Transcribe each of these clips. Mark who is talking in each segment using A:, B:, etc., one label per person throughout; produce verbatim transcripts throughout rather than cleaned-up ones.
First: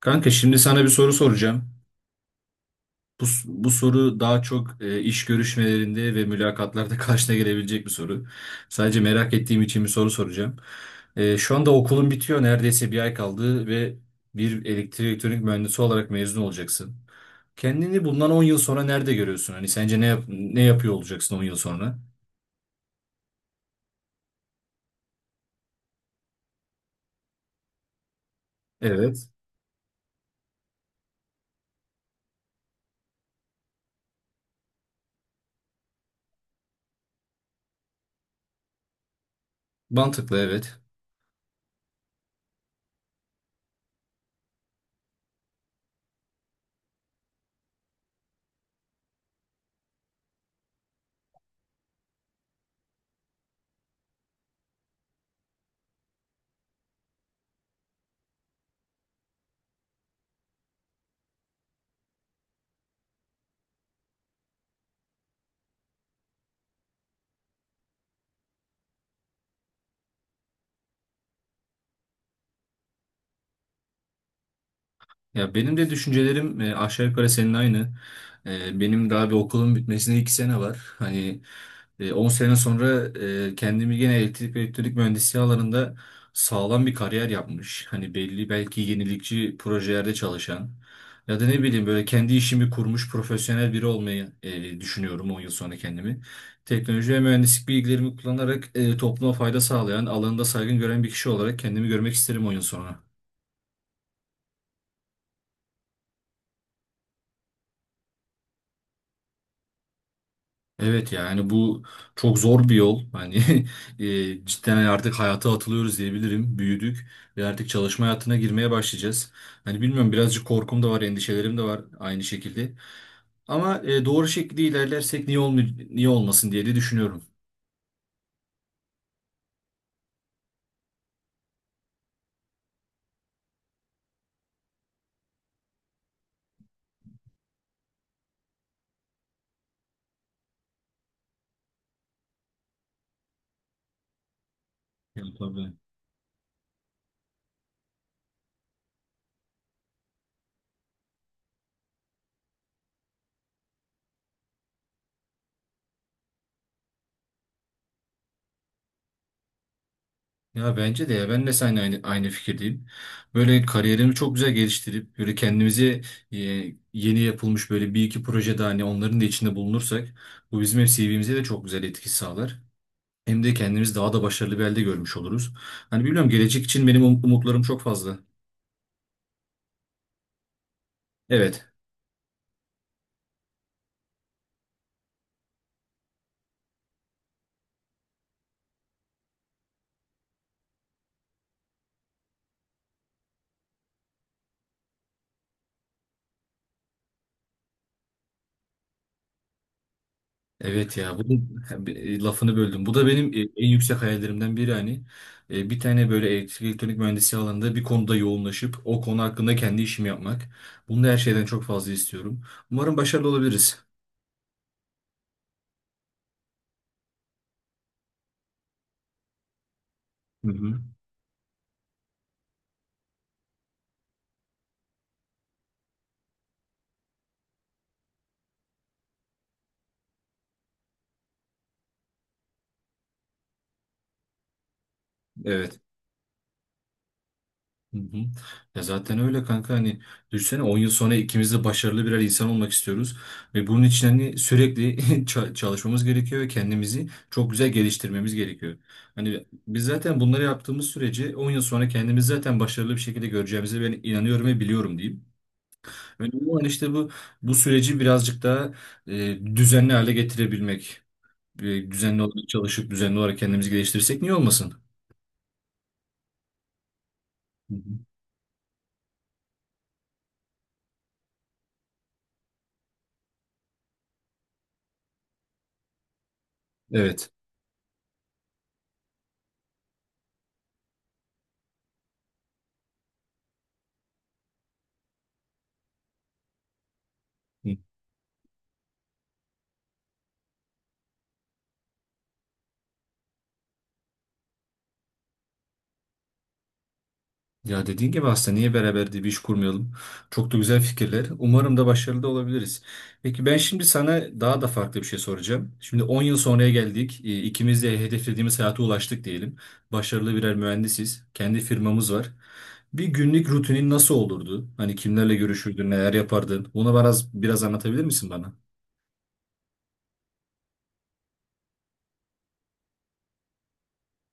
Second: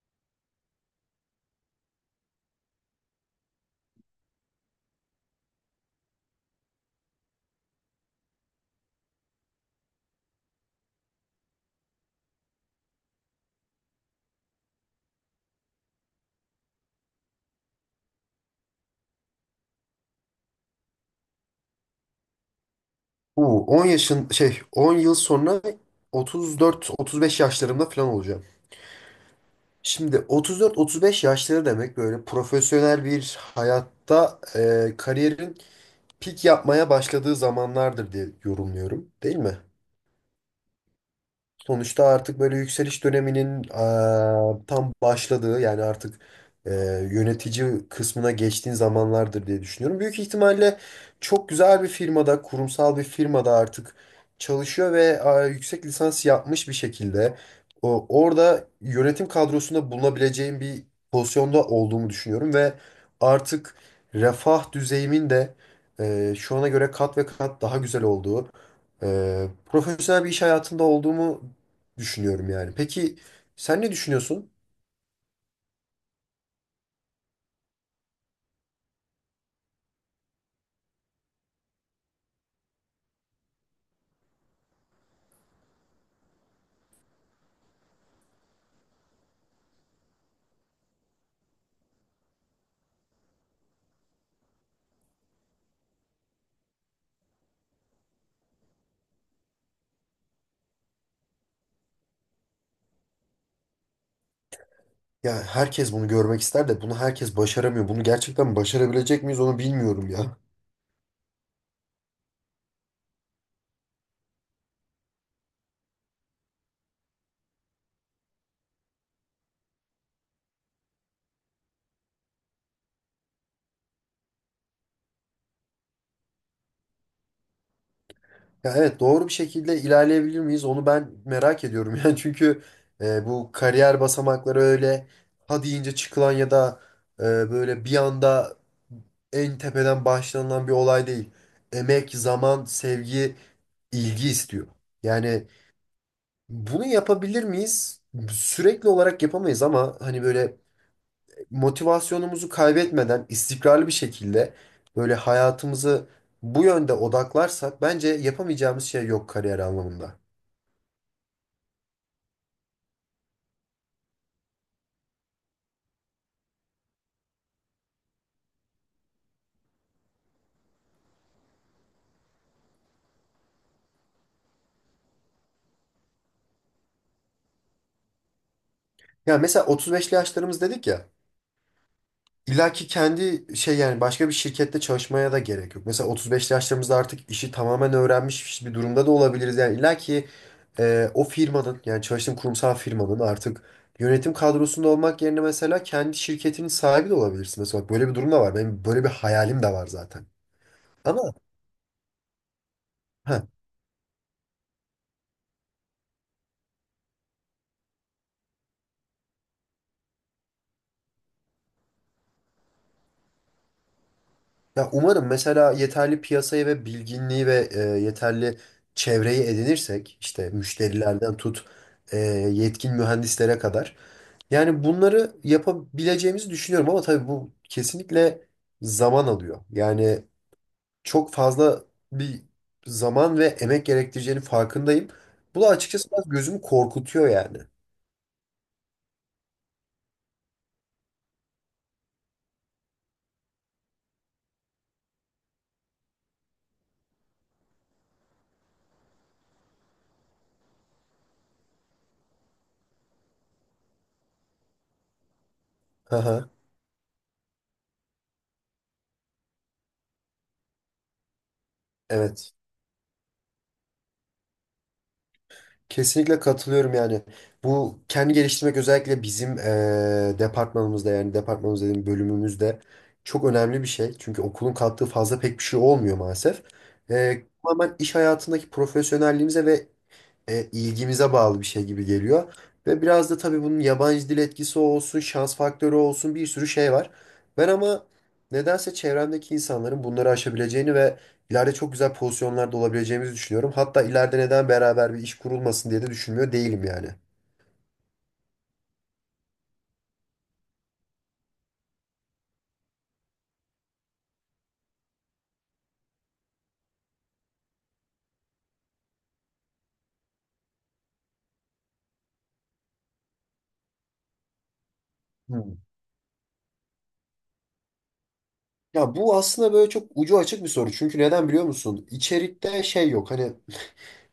A: Kanka şimdi sana bir soru soracağım. Bu, bu soru daha çok e, iş görüşmelerinde ve mülakatlarda karşına gelebilecek bir soru. Sadece merak ettiğim için bir soru soracağım. E, şu anda okulun bitiyor. Neredeyse bir ay kaldı ve bir elektrik elektronik mühendisi olarak mezun olacaksın. Kendini bundan on yıl sonra nerede görüyorsun? Hani sence ne yap- ne yapıyor olacaksın on yıl sonra?
B: Bu 10 yaşın şey on yıl sonra otuz dört otuz beş yaşlarımda falan olacağım.
A: Evet.
B: Şimdi otuz dört otuz beş yaşları demek böyle profesyonel bir hayatta e, kariyerin pik yapmaya başladığı zamanlardır diye yorumluyorum, değil mi?
A: Mantıklı, evet.
B: Sonuçta artık böyle yükseliş döneminin eee, tam başladığı yani artık eee, yönetici kısmına geçtiğin zamanlardır diye düşünüyorum. Büyük ihtimalle çok güzel bir firmada, kurumsal bir firmada artık çalışıyor ve eee, yüksek lisans yapmış bir şekilde o, orada yönetim kadrosunda bulunabileceğim bir pozisyonda olduğumu düşünüyorum ve artık refah düzeyimin de eee, şu ana göre kat ve kat daha güzel olduğu e, profesyonel bir iş hayatında olduğumu düşünüyorum yani. Peki sen ne düşünüyorsun?
A: Ya benim de düşüncelerim e, aşağı yukarı senin aynı. E, benim daha bir okulun bitmesine iki sene var. Hani e, on sene sonra e, kendimi gene elektrik ve elektronik mühendisliği alanında sağlam bir kariyer yapmış. Hani belli, belki yenilikçi projelerde çalışan ya da ne bileyim böyle kendi işimi kurmuş profesyonel biri olmayı e, düşünüyorum on yıl sonra kendimi. Teknoloji ve mühendislik bilgilerimi kullanarak e, topluma fayda sağlayan, alanında saygın gören bir kişi olarak kendimi görmek isterim on yıl sonra.
B: Ya herkes bunu görmek ister de bunu herkes başaramıyor. Bunu gerçekten başarabilecek miyiz onu bilmiyorum ya.
A: Evet, yani bu çok zor bir yol. Hani e, cidden hani artık hayata atılıyoruz diyebilirim. Büyüdük ve artık çalışma hayatına girmeye başlayacağız. Hani bilmiyorum, birazcık korkum da var, endişelerim de var aynı şekilde. Ama e, doğru şekilde ilerlersek niye olm- niye olmasın diye de düşünüyorum.
B: Ya evet doğru bir şekilde ilerleyebilir miyiz onu ben merak ediyorum. Yani çünkü e, bu kariyer basamakları öyle ha deyince çıkılan ya da e, böyle bir anda en tepeden başlanılan bir olay değil. Emek, zaman, sevgi, ilgi istiyor.
A: Ya
B: Yani
A: tabii.
B: bunu yapabilir miyiz? Sürekli olarak yapamayız ama hani böyle motivasyonumuzu kaybetmeden istikrarlı bir şekilde böyle hayatımızı bu yönde odaklarsak bence yapamayacağımız şey yok kariyer anlamında.
A: Ya bence de, ya ben de seninle aynı, aynı fikirdeyim. Böyle kariyerimi çok güzel geliştirip böyle kendimize e, yeni yapılmış böyle bir iki projede hani onların da içinde bulunursak bu bizim hep C V'mize de çok güzel etki sağlar. Hem de kendimiz daha da başarılı bir halde görmüş oluruz. Hani bilmiyorum, gelecek için benim um- umutlarım çok fazla.
B: Yani mesela otuz beşli yaşlarımız dedik ya.
A: Evet.
B: İlla ki kendi şey yani başka bir şirkette çalışmaya da gerek yok. Mesela otuz beşli yaşlarımızda artık işi tamamen öğrenmiş bir durumda da olabiliriz. Yani illa ki e, o firmanın yani çalıştığım kurumsal firmanın artık yönetim kadrosunda olmak yerine mesela kendi şirketinin sahibi de olabilirsin. Mesela bak böyle bir durum da var. Benim böyle bir hayalim de var zaten.
A: Evet ya,
B: Ama
A: bunun e, lafını böldüm. Bu da benim
B: Heh.
A: e, en yüksek hayallerimden biri hani. E, Bir tane böyle elektrik elektronik mühendisliği alanında bir konuda yoğunlaşıp o konu hakkında kendi işimi yapmak. Bunu da her şeyden çok fazla istiyorum. Umarım başarılı olabiliriz.
B: Ya umarım mesela yeterli piyasayı ve bilginliği ve e, yeterli çevreyi edinirsek
A: Hı
B: işte
A: hı.
B: müşterilerden tut e, yetkin mühendislere kadar. Yani bunları yapabileceğimizi düşünüyorum ama tabii bu kesinlikle zaman alıyor. Yani çok fazla bir zaman ve emek gerektireceğinin farkındayım. Bu da
A: Evet.
B: açıkçası biraz gözümü korkutuyor yani.
A: Hı hı. Ya zaten öyle kanka, hani düşünsene on yıl sonra ikimiz de başarılı birer insan olmak istiyoruz ve bunun için hani sürekli ça- çalışmamız gerekiyor ve kendimizi çok güzel geliştirmemiz gerekiyor. Hani biz zaten bunları yaptığımız sürece on yıl sonra kendimizi zaten başarılı bir şekilde göreceğimize ben inanıyorum ve biliyorum diyeyim.
B: Haha,
A: Önemli olan işte bu bu süreci birazcık daha e, düzenli hale getirebilmek. E, düzenli olarak
B: evet.
A: çalışıp düzenli olarak kendimizi geliştirirsek niye olmasın?
B: Kesinlikle katılıyorum yani.
A: Hı
B: Bu
A: hı.
B: kendi geliştirmek özellikle bizim eee, departmanımızda yani departmanımız dediğim bölümümüzde çok önemli bir şey. Çünkü okulun kattığı fazla pek bir şey olmuyor maalesef.
A: Evet.
B: Eee tamamen iş hayatındaki profesyonelliğimize ve e, ilgimize bağlı bir şey gibi geliyor. Ve biraz da tabii bunun yabancı dil etkisi olsun, şans faktörü olsun bir sürü şey var. Ben ama nedense çevremdeki insanların bunları aşabileceğini ve İleride çok güzel pozisyonlarda olabileceğimizi düşünüyorum. Hatta ileride neden beraber bir iş kurulmasın diye de düşünmüyor değilim yani.
A: Ya dediğin gibi aslında niye beraber diye bir iş kurmayalım? Çok da güzel fikirler. Umarım da başarılı da olabiliriz. Peki ben şimdi sana daha da farklı bir şey soracağım. Şimdi on yıl sonraya geldik. E, İkimiz de hedeflediğimiz hayata ulaştık diyelim. Başarılı birer mühendisiz. Kendi firmamız var. Bir günlük rutinin nasıl olurdu? Hani kimlerle
B: Hmm.
A: görüşürdün, neler yapardın? Bunu biraz, biraz anlatabilir misin bana?
B: Ya bu aslında böyle çok ucu açık bir soru. Çünkü neden biliyor musun? İçerikte şey yok. Hani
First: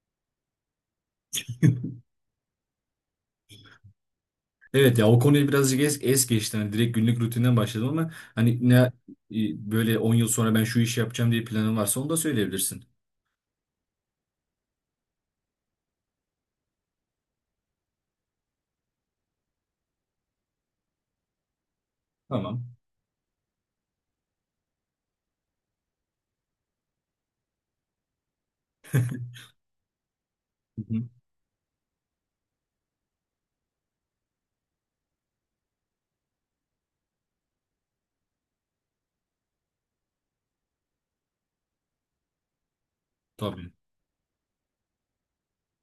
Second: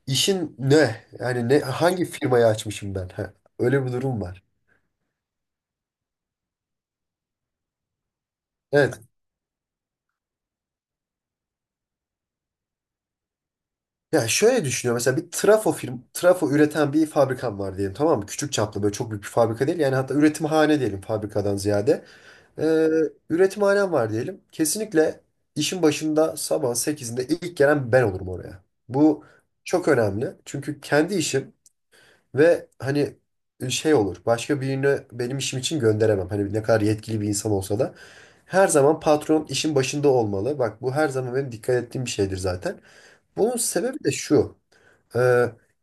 B: işin ne? Yani ne hangi firmayı açmışım ben? Ha, öyle bir durum var.
A: Evet ya, o konuyu birazcık es, es geçti. Hani direkt günlük rutinden başladım ama hani ne e,
B: Evet.
A: böyle on yıl sonra ben şu işi yapacağım diye planın varsa onu da söyleyebilirsin.
B: Ya şöyle düşünüyorum. Mesela bir trafo firm, trafo üreten bir fabrikam var diyelim tamam mı? Küçük çaplı böyle çok büyük bir fabrika değil. Yani hatta üretimhane diyelim fabrikadan ziyade.
A: Tamam.
B: Ee, üretimhanem var diyelim. Kesinlikle işin başında sabah sekizinde ilk gelen ben olurum oraya. Bu çok önemli. Çünkü
A: Hı hı.
B: kendi işim ve hani e, şey olur. Başka birini benim işim için gönderemem. Hani ne kadar yetkili bir insan olsa da. Her zaman patron işin başında olmalı. Bak bu her zaman benim dikkat ettiğim bir şeydir zaten. Bunun
A: Tabii.
B: sebebi de şu. Ee,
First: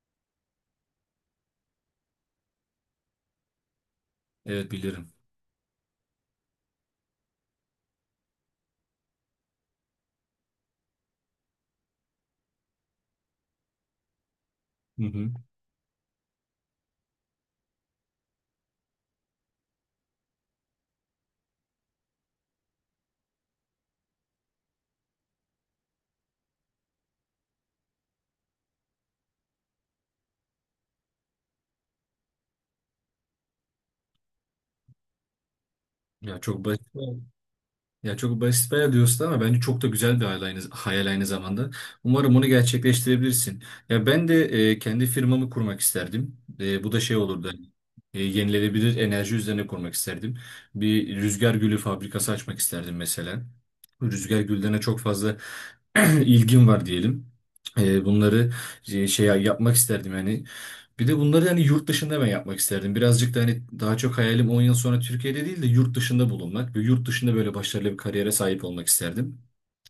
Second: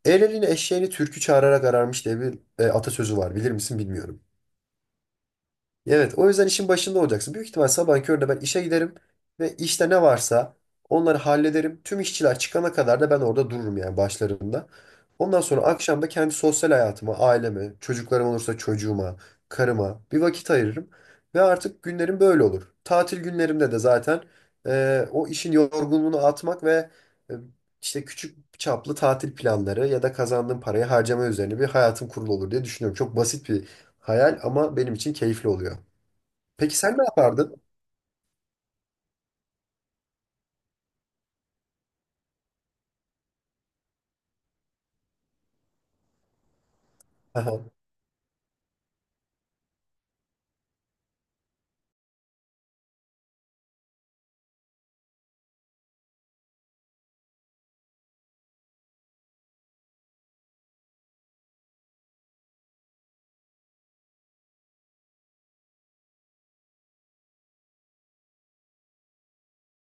B: el elini eşeğini türkü çağırarak ararmış diye bir e, atasözü var. Bilir misin bilmiyorum.
A: Evet bilirim.
B: Evet, o yüzden işin başında olacaksın. Büyük ihtimal sabah köründe ben işe giderim ve işte ne varsa onları hallederim. Tüm işçiler çıkana kadar da ben orada dururum yani başlarında.
A: Hı hı.
B: Ondan sonra akşam da kendi sosyal hayatıma, aileme, çocuklarım olursa çocuğuma, karıma bir vakit ayırırım. Ve artık günlerim böyle olur. Tatil günlerimde de zaten e, o işin yorgunluğunu atmak ve e, işte küçük çaplı tatil planları ya da kazandığım parayı harcama üzerine bir hayatım kurulu olur diye düşünüyorum. Çok basit bir hayal ama benim için keyifli oluyor.
A: Ya çok
B: Peki
A: basit.
B: sen ne yapardın?
A: Ya çok basit bayağı diyorsun ama bence çok da güzel bir hayal aynı, hayal aynı zamanda. Umarım onu gerçekleştirebilirsin. Ya ben de e, kendi firmamı kurmak isterdim. E, bu da şey olurdu.
B: Aha.
A: Hani, e, yenilenebilir enerji üzerine kurmak isterdim. Bir rüzgar gülü fabrikası açmak isterdim mesela. Rüzgar güllerine çok fazla ilgim var diyelim. E, bunları e, şey yapmak isterdim yani. Bir de bunları hani yurt dışında ben yapmak isterdim. Birazcık da hani daha çok hayalim on yıl sonra Türkiye'de değil de yurt dışında bulunmak ve yurt dışında böyle başarılı bir kariyere sahip olmak isterdim.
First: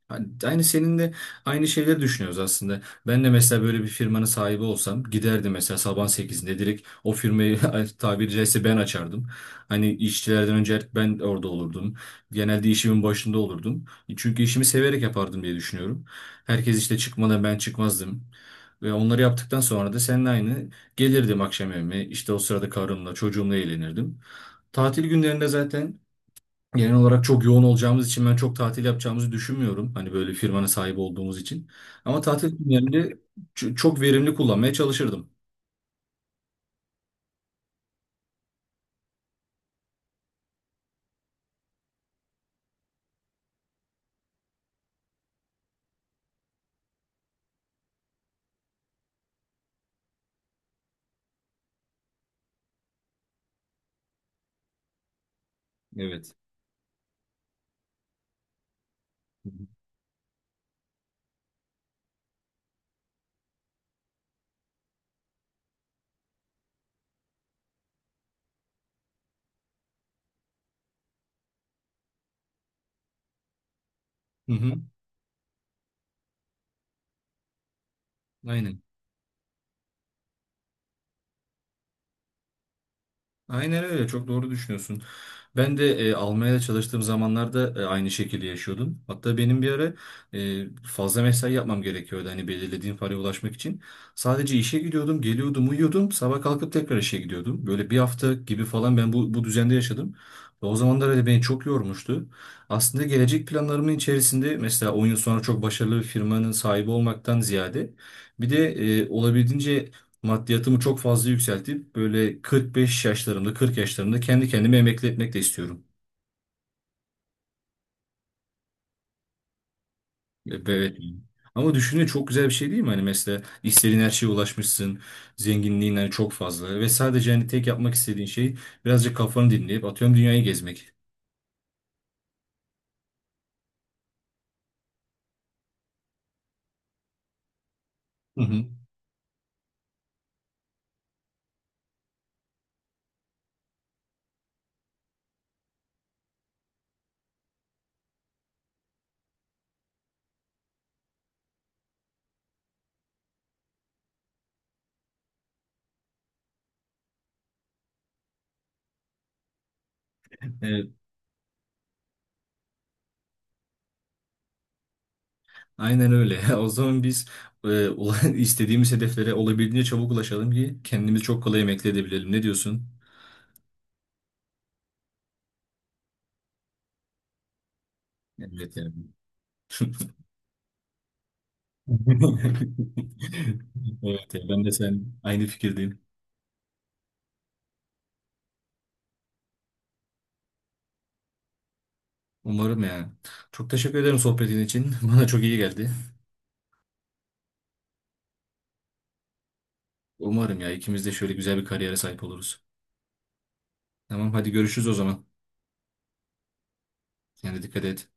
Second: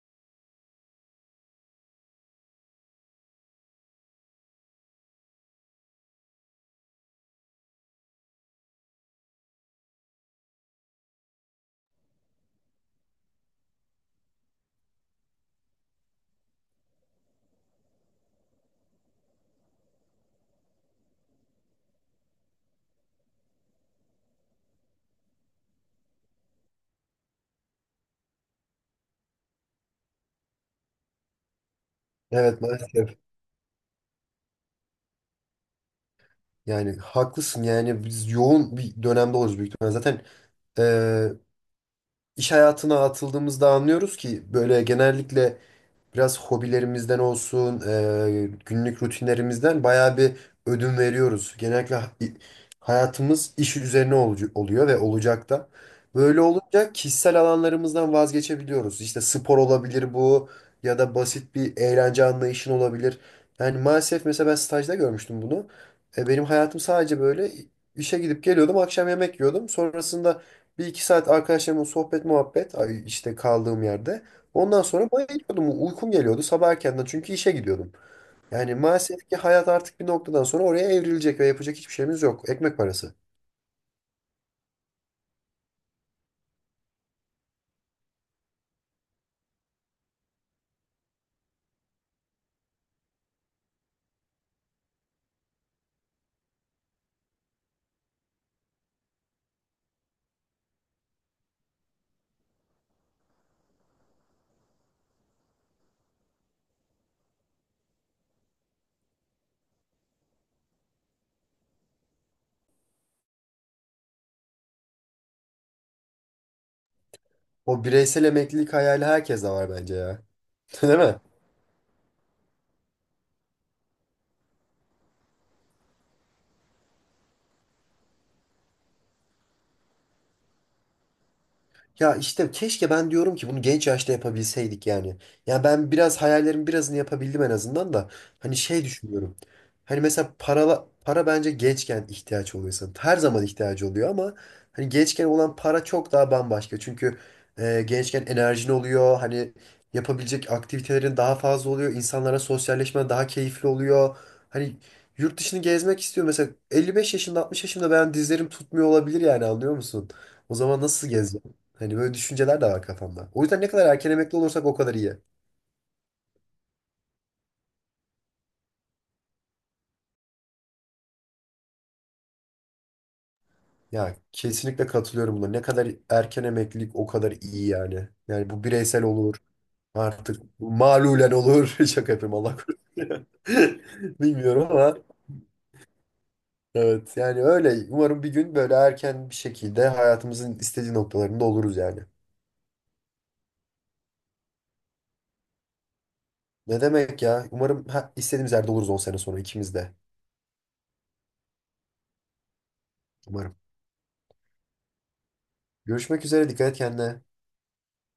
A: Hani aynı senin de aynı şeyleri düşünüyoruz aslında. Ben de mesela böyle bir firmanın sahibi olsam giderdim mesela sabah sekizinde direkt o firmayı tabiri caizse ben açardım. Hani işçilerden önce artık ben orada olurdum. Genelde işimin başında olurdum. E, Çünkü işimi severek yapardım diye düşünüyorum. Herkes işte çıkmadan ben çıkmazdım. Ve onları yaptıktan sonra da seninle aynı gelirdim akşam evime. İşte o sırada karımla çocuğumla eğlenirdim. Tatil günlerinde zaten genel olarak çok yoğun olacağımız için ben çok tatil yapacağımızı düşünmüyorum. Hani böyle firmanın sahibi olduğumuz için. Ama tatil
B: Evet
A: günlerinde
B: maalesef.
A: ç- çok verimli kullanmaya çalışırdım.
B: Yani haklısın yani biz yoğun bir dönemde oluruz büyük ihtimalle. Zaten e, iş hayatına atıldığımızda anlıyoruz ki böyle genellikle biraz hobilerimizden olsun, e, günlük rutinlerimizden bayağı bir ödün veriyoruz. Genellikle ha- i- hayatımız iş üzerine olucu- oluyor ve olacak da.
A: Evet.
B: Böyle olunca kişisel alanlarımızdan vazgeçebiliyoruz. İşte
A: Hı
B: spor
A: hı.
B: olabilir bu ya da basit bir eğlence anlayışın olabilir. Yani maalesef mesela ben stajda görmüştüm bunu. E, benim hayatım sadece böyle işe gidip geliyordum, akşam yemek yiyordum. Sonrasında bir iki saat arkadaşlarımla sohbet muhabbet ay, işte kaldığım yerde.
A: Hı hı.
B: Ondan sonra bayılıyordum. Uykum geliyordu sabah erkenden çünkü işe gidiyordum. Yani
A: Aynen.
B: maalesef ki hayat artık bir noktadan sonra oraya evrilecek ve yapacak hiçbir şeyimiz yok. Ekmek parası.
A: Aynen öyle, çok doğru düşünüyorsun. Ben de e, Almanya'da çalıştığım zamanlarda e, aynı şekilde yaşıyordum. Hatta benim bir ara e, fazla mesai yapmam gerekiyordu hani belirlediğim paraya ulaşmak için. Sadece işe gidiyordum, geliyordum, uyuyordum. Sabah kalkıp tekrar işe gidiyordum. Böyle bir hafta gibi falan ben bu, bu düzende yaşadım. Ve o zamanlar öyle beni çok yormuştu. Aslında gelecek planlarımın içerisinde mesela on yıl sonra çok başarılı bir firmanın sahibi olmaktan ziyade bir de e, olabildiğince maddiyatımı çok fazla yükseltip böyle kırk beş yaşlarımda kırk yaşlarımda kendi kendimi emekli etmek de istiyorum.
B: O bireysel emeklilik hayali herkes de var bence ya.
A: E, Evet.
B: Değil mi?
A: Ama düşünün, çok güzel bir şey değil mi? Hani mesela istediğin her şeye ulaşmışsın. Zenginliğin hani çok fazla. Ve sadece hani tek yapmak istediğin şey birazcık kafanı dinleyip atıyorum dünyayı gezmek.
B: Ya işte keşke ben diyorum ki bunu genç yaşta yapabilseydik yani. Ya ben biraz hayallerimin birazını yapabildim en azından da.
A: Hı
B: Hani
A: hı.
B: şey düşünüyorum. Hani mesela para, para bence gençken ihtiyaç oluyor insanın. Her zaman ihtiyacı oluyor ama hani gençken olan para çok daha bambaşka. Çünkü e, gençken enerjin oluyor. Hani yapabilecek aktivitelerin daha fazla oluyor. İnsanlara sosyalleşmen daha keyifli oluyor. Hani yurt dışını gezmek istiyor. Mesela elli beş yaşında altmış yaşında ben dizlerim tutmuyor olabilir yani anlıyor musun? O zaman
A: Evet,
B: nasıl gezeceğim? Hani böyle düşünceler de var kafamda. O yüzden ne kadar erken emekli olursak o kadar iyi.
A: aynen öyle. O zaman biz e, ula- istediğimiz hedeflere olabildiğince çabuk ulaşalım ki kendimizi çok kolay emekli edebilelim. Ne diyorsun?
B: Ya kesinlikle katılıyorum buna. Ne kadar erken emeklilik o kadar iyi yani. Yani bu
A: Evet yani.
B: bireysel olur. Artık malulen olur. Şaka yapıyorum Allah korusun.
A: Evet, ya, ben
B: Bilmiyorum
A: de
B: ama
A: sen aynı fikirdeyim.
B: evet yani öyle. Umarım bir gün böyle erken bir şekilde hayatımızın istediği noktalarında oluruz yani.
A: Umarım yani. Çok teşekkür ederim sohbetin için. Bana çok iyi geldi.
B: Ne demek ya? Umarım ha, istediğimiz yerde oluruz on sene sonra ikimiz de.
A: Umarım ya, ikimiz de şöyle güzel bir kariyere sahip oluruz.
B: Umarım.
A: Tamam, hadi görüşürüz o zaman.
B: Görüşmek üzere. Dikkat et kendine.
A: Yani dikkat et.